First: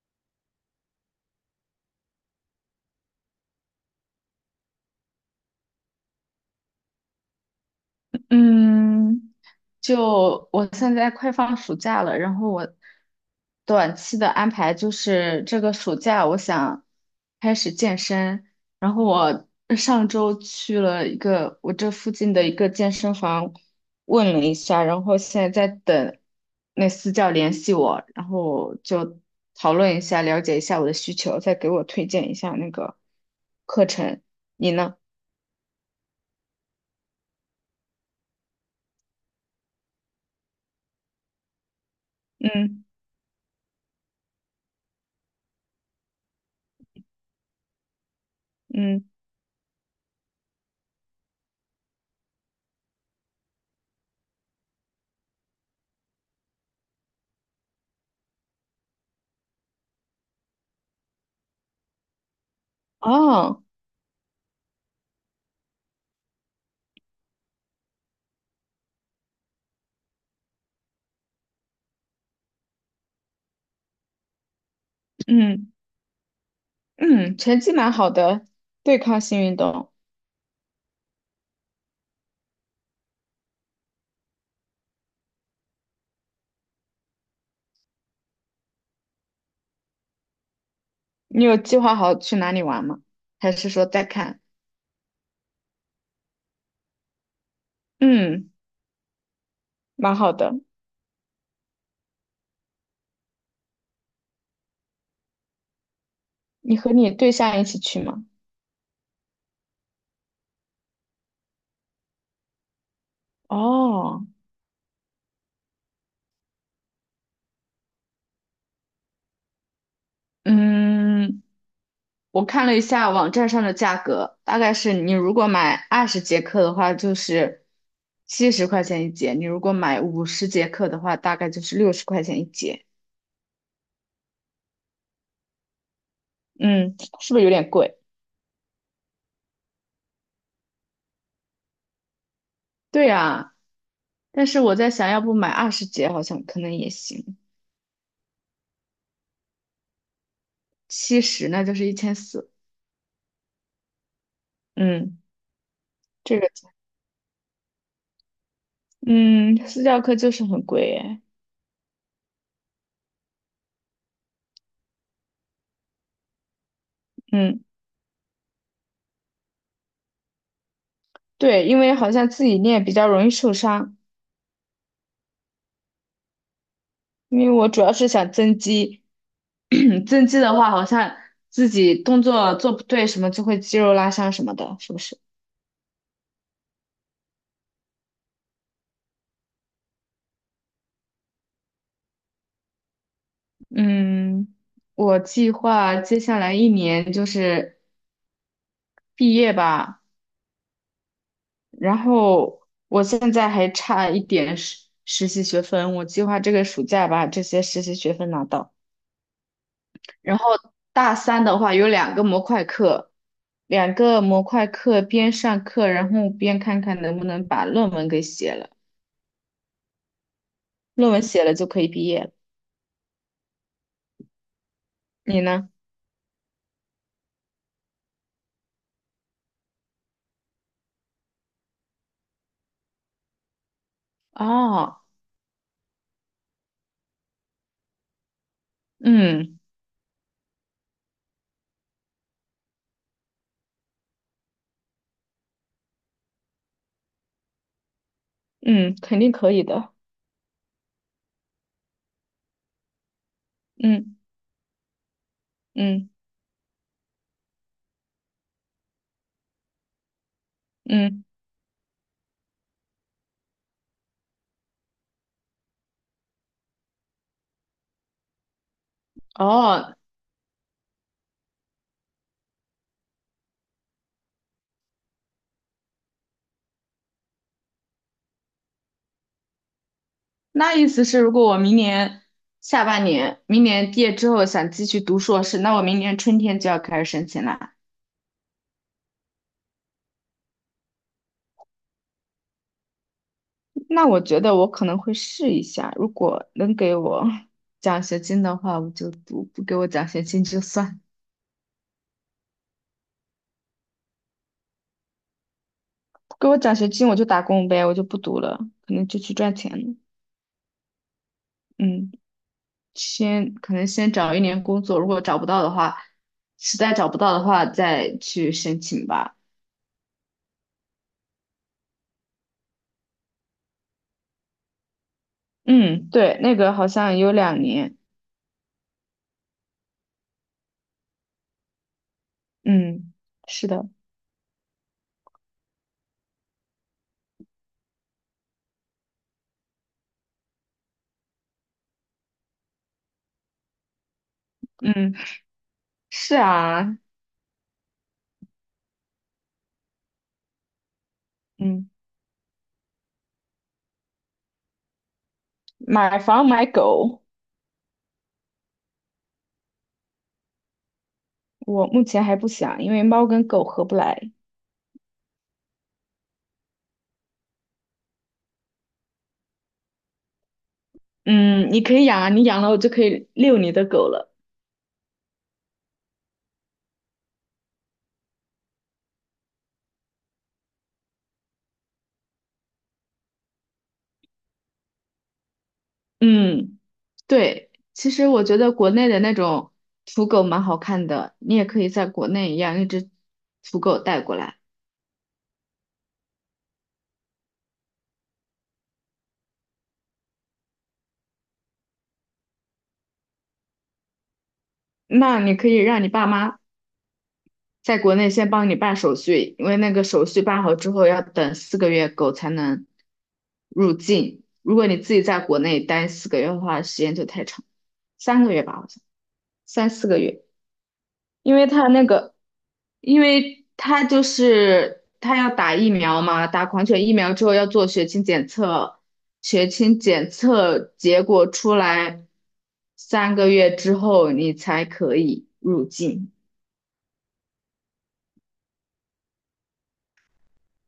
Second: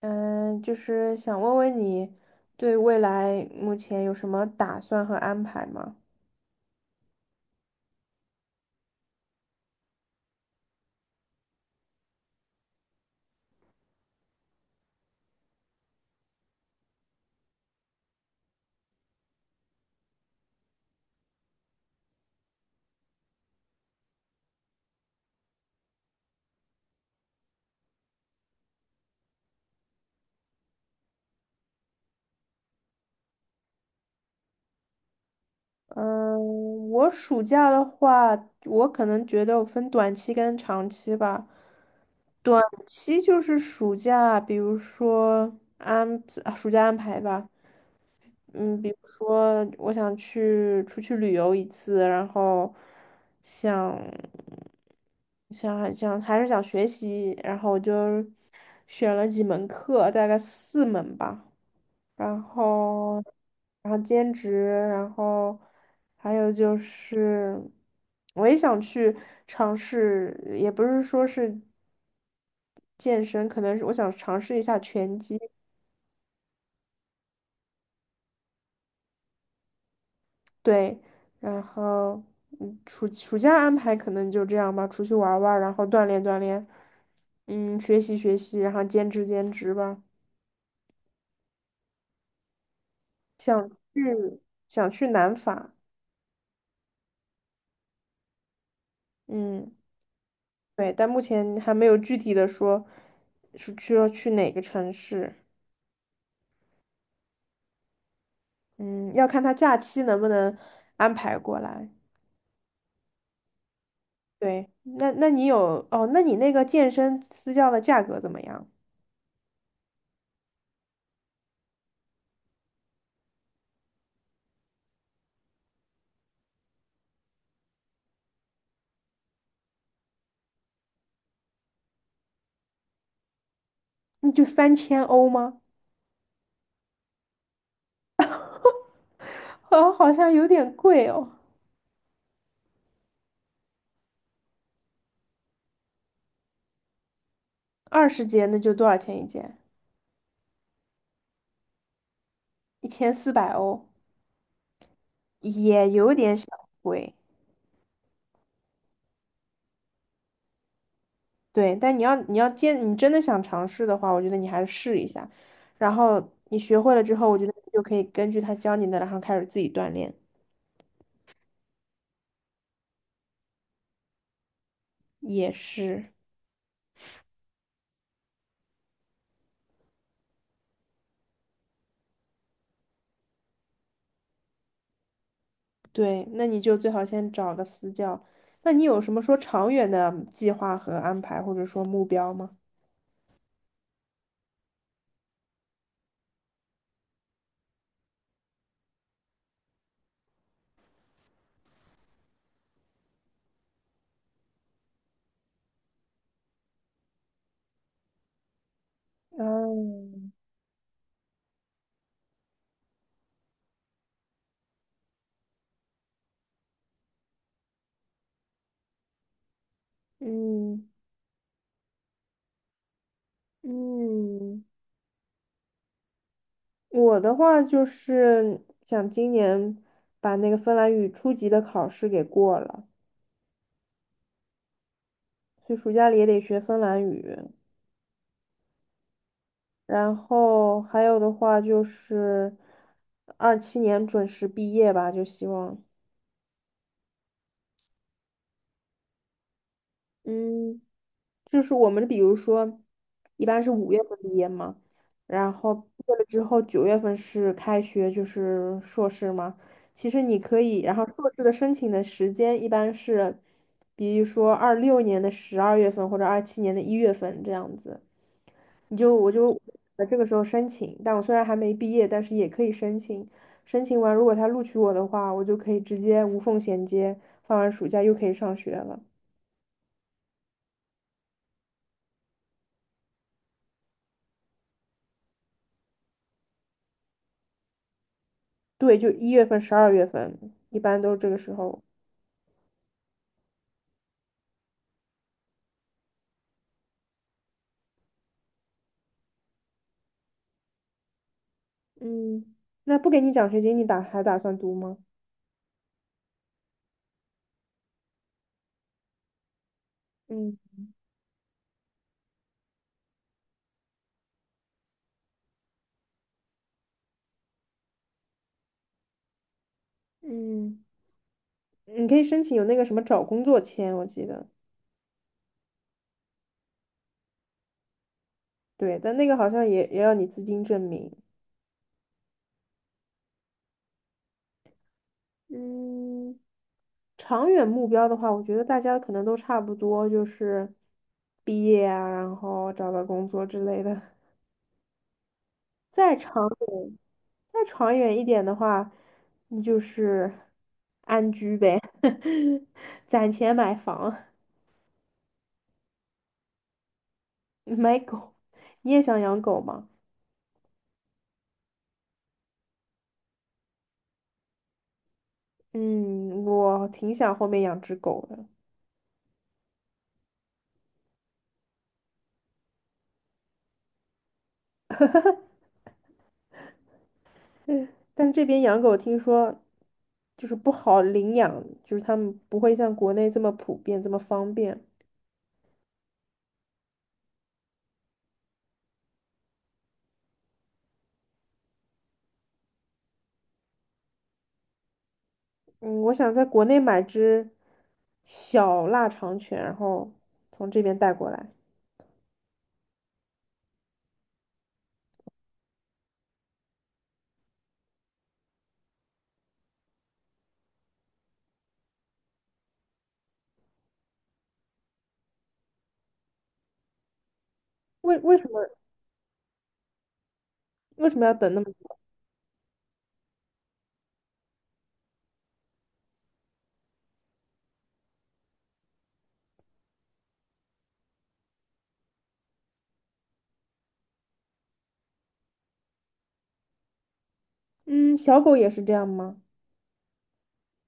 嗯，就是想问问你对未来目前有什么打算和安排吗？嗯，就我现在快放暑假了，然后我短期的安排就是这个暑假我想开始健身，然后我上周去了一个我这附近的一个健身房问了一下，然后现在在等那私教联系我，然后就讨论一下，了解一下我的需求，再给我推荐一下那个课程。你呢？嗯，我暑假的话，我可能觉得我分短期跟长期吧。短嗯期就是暑假，比如说安，暑假安排吧。嗯，比如嗯。说我出去旅游一次，然后想想还想还是想学习，然后我就选了几门课，大概四门吧，然后哦。然后兼职，然后还有就是我也想去尝试，也不是说是健身，可能是我想尝试一下拳击。嗯。嗯，成绩蛮好的，对抗性运动。对，然后暑假安排可能就这样吧，出去玩儿玩儿然后锻炼锻炼，学习学习，然后兼职兼职吧。你有计划好去哪里玩吗？还是想说再去看？想去南法，嗯，嗯，蛮好的。对，但目前还没有具体的说要去哪个城市，你和你对象一起去吗？嗯，要看他假期能不能安排过来。哦。对，那你有哦？那你那个健身私教的价格怎么样？嗯，我看了一下网站上的价格，大概是你如果买二十节课的话，就是70块钱一节；你如果买50节课的话，大概就是60块钱一节。那就3000欧吗？嗯，是不是有点贵？好，好像有点贵哦。对啊，但是我在想，要不买二十节好像可能也行。20节那就多少钱一件？七十，那就是1400。1400欧，嗯，也有点这小个，贵。嗯，私教课就是很贵哎。对，但你要你要坚，你真的想尝试的话，我觉得你还是试一下。然后你学会了之后，我觉得嗯，你就可以根据他教你的，然后开始自己锻炼。对，因为好像自己练比较容易受伤，也是，因为我主要是想增肌，增肌的话好像自己动作做不对什么就会肌肉拉伤什么的，是不是？对，那你就最好先找个私教。那你有什么说长远的计划和安排，或者说目标吗？嗯，我计划接下来一年就是毕业吧，然后我现在还差一点实习学分，我计划这个暑假把这些实习学分拿到。嗯然后大三的话有两个模块课，两个模块课边上课，然后边看看能不能把论文给写了，嗯论文写了就可以毕业了。嗯。你呢？我的话就是想今年把那个芬兰语初级的考试给过了，哦。所以暑假里也得学芬兰语。嗯然后还有的话就是二七年准时毕业吧，就希望嗯，肯定可以的。嗯。就是我们比如说，一般是五月嗯份毕业嘛，然后毕嗯业了之后9月份是开学，就是硕士嘛。其实你可以，然后嗯。硕士的申请的时间一般是，比如说26年的十二月份或者二七年的一月份这样子，我就哦，这个时候申请，但我虽然还没毕业，但是也可以申请。申请完，如果他录取我的话，我就可以直接无缝衔接，放完暑假又可以上学了。那意思是如果我明年下半年，明年毕业之后想继续读硕士，那我明年春天就要开始申请了。对，就一月份、十二月份，一般都是这个时候。那我觉得我可能会试一下，如果能给我 奖学金的话，我就读；不给我奖学金就算，嗯那不给你奖学金，你还打算读吗？不给我奖学金我就打工呗，我就不读了，可能就去赚钱了。嗯嗯，先可能先找一年工作，如果找不到的话，实在找不到的话再去申请吧。嗯，你可以申请有那个什么找工作签，我记得。嗯，对，那个好像有2年。对，但那个好像也要你资金证明。嗯，是的。嗯长远目标的话，我觉得大家可能都差不多，就是毕业啊，然后找到工作之类的。嗯，再是长啊。远，再长远一点的话，你就是安居呗，嗯，攒钱买房，买房买狗。买狗。你也想养狗吗？我目前还不想，因为猫跟狗合不来。嗯，我挺想后面养只狗的，嗯，你可以养啊，你养了我就可以遛你的狗了。但这边养狗听说就是不好领养，就是他们不会像国内这么普遍，这么方便。嗯，对，其实我觉得国内的那种土狗蛮好看的，你也可以在国内养一只土狗带过来。嗯，我想在国内买只小腊肠犬，然后从这边带过来。那你可以让你爸妈在国内先帮你办手续，因为那个手续办好之后要等四个月狗才能入境。如果你自己在国内待四个月的话，时间就太长，为为三什个月么吧，好像三四个月。为什么要等因那么？为他那个，因为他就是他要打疫苗嘛，打狂犬疫苗之后要做血清检测，血清检测结果出来三个月之后你才可以入境，嗯，小狗也是这样吗？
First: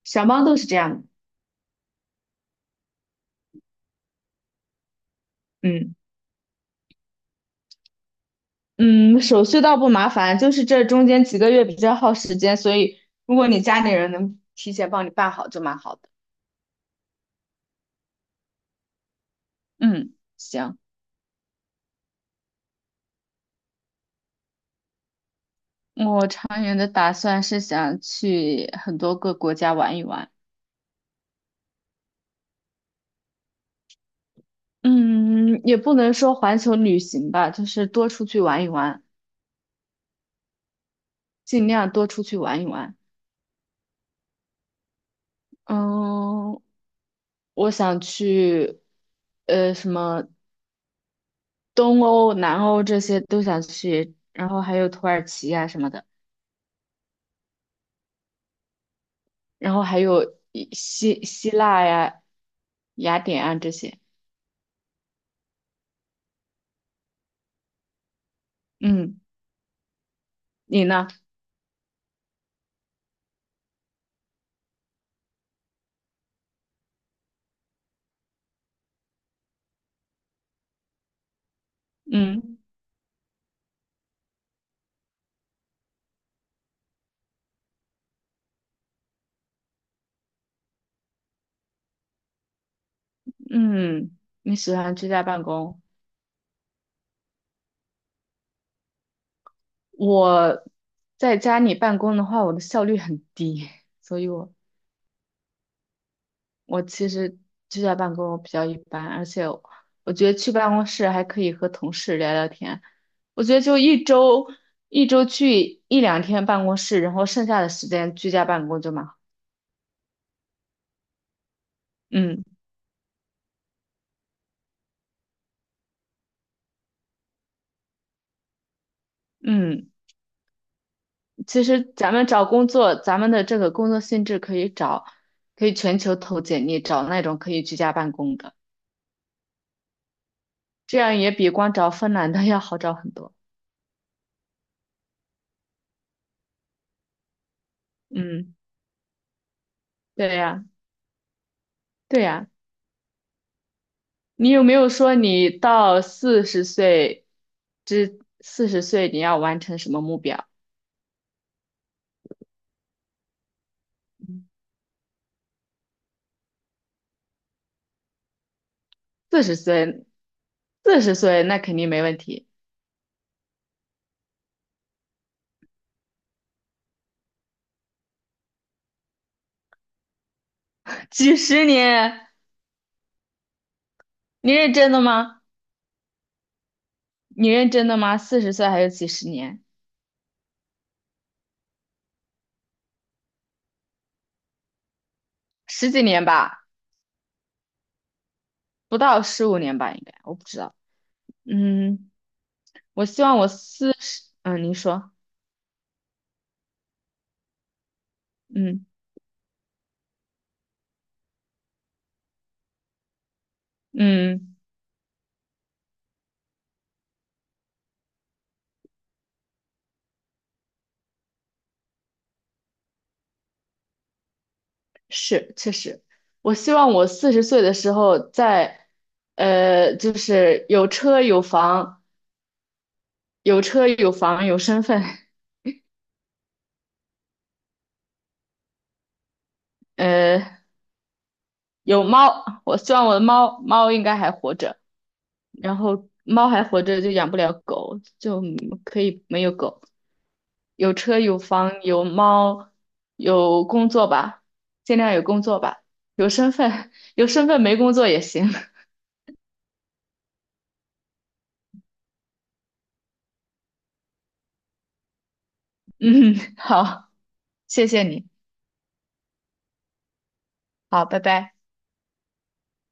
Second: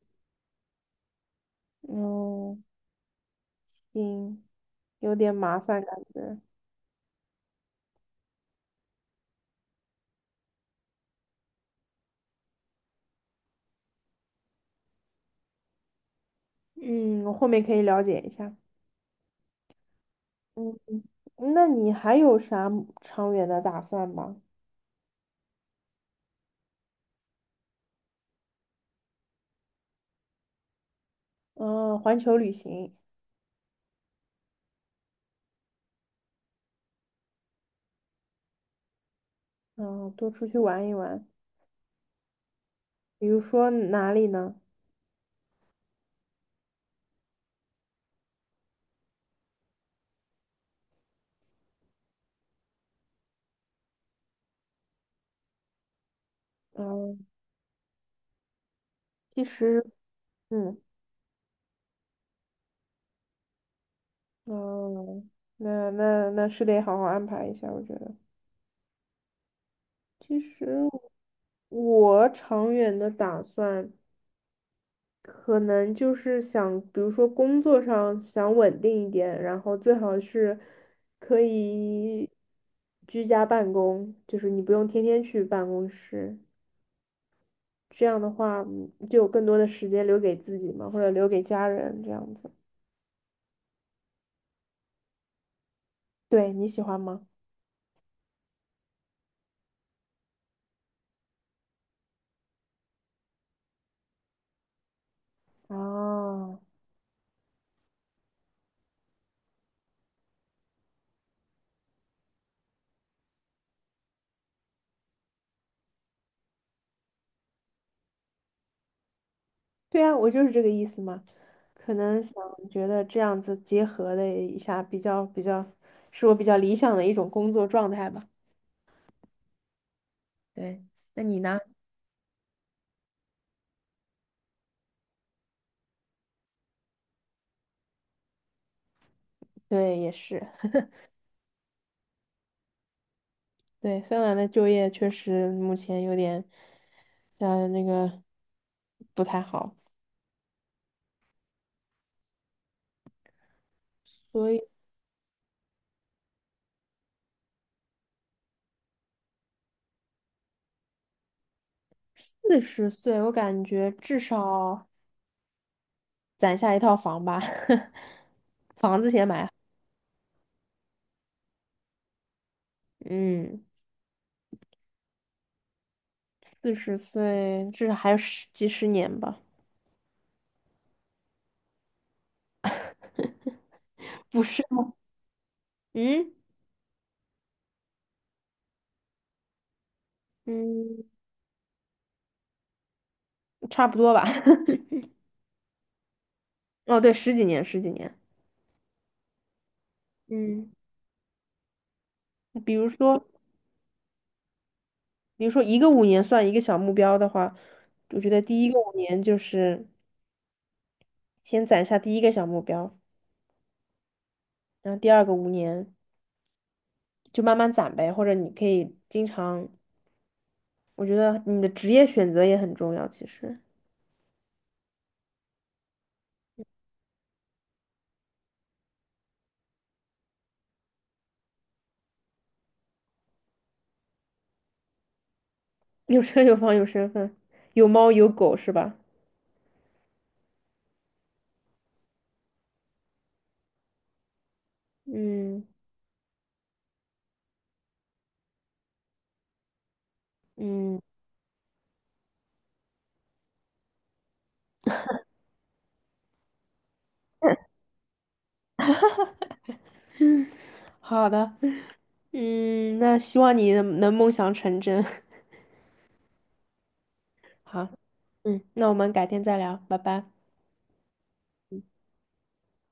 小猫都是这样的。哦嗯，行，有点麻烦嗯感觉。嗯，手续倒不麻烦，就是这中间几个月比较耗时间，所以如果你家里人能提前帮你办好就蛮好的。嗯，我后面可以了解一下。嗯，嗯，行。那你还有啥长远的打算吗？我长远的打算是想去很多个国家玩一玩，嗯，环球旅行，嗯，也不能说环球旅行吧，就是多出去玩一玩，嗯，多出去玩一玩。尽量多出去玩一玩。比如说哪里呢？嗯，我想去，什么东欧、南欧这些都想去，然后还有土耳其呀、什么的，嗯，其然后实，还有一嗯，希希腊呀、雅典啊这些。嗯，那是得好好安排一下，我觉得。嗯，其实你呢？我长远的打算。可能就是想，比如说工作上想稳定一点，然后最好是可以嗯居家办公，就是你不用天天去办公室，这样的话就有更多的时间留给自己嘛，或者留给家人这样子。嗯，你喜欢居家办公？对，你喜欢吗？我在家里办公的话，我的效率很低，所以我哦，我其实居家办公比较一般，而且我觉得去办公室还可以和同事聊聊天。我觉得就一周去一两天办公室，然后剩下的时间居家办公就蛮好。对啊，我就是这个意思嘛。可能想嗯觉得这样子结合的一下，比较比较，是我比较理想的一种工作状态吧。嗯，对，那你呢？其实咱们找工作，咱们的这个工作性质可以找，可以全球投简历，找那种可以居家办公的，对，也是。这样也比光找芬兰的 要好找很多。对，芬兰的就业确实目前有点，那个嗯，不太好，对呀。对呀，所你以有没有说你到四十岁你要完成什么目标？四十岁我感觉至少攒下一套房吧，房子先四买好。十岁，四十岁那肯定没问题。嗯，四十岁至少还有10年吧，几十年，不你是？认真的吗？嗯你认真的吗？四十岁还有几十年？嗯，差不多吧。十几年吧，哦，对，十几年，十几年。不到15年吧，应该，我不知嗯，道。嗯，比如我希说，望我四十，嗯，您说。一个五年算一个小目标的话，我觉得第一个嗯五年就是先攒下第一个小目标。嗯。然后第二个五年就慢慢攒呗，或者你可以经常，我觉得你的职业选择也很重要，其实是，确实，我希望我四十岁的时候在，就是有车有房，有车有房有身份，有车有房有身份，有猫有狗是吧？呃，有猫。我希望我的猫猫应该还活着，嗯然后猫还活着就养不了狗，就可以没有狗。有嗯，车有房有猫，有工作吧，尽量有工作吧，有身份，有身份没 工作也行。好的，嗯，那希望你能梦想成真。嗯，好，谢好，谢你，嗯，那我们改天再聊，拜拜。好，拜拜。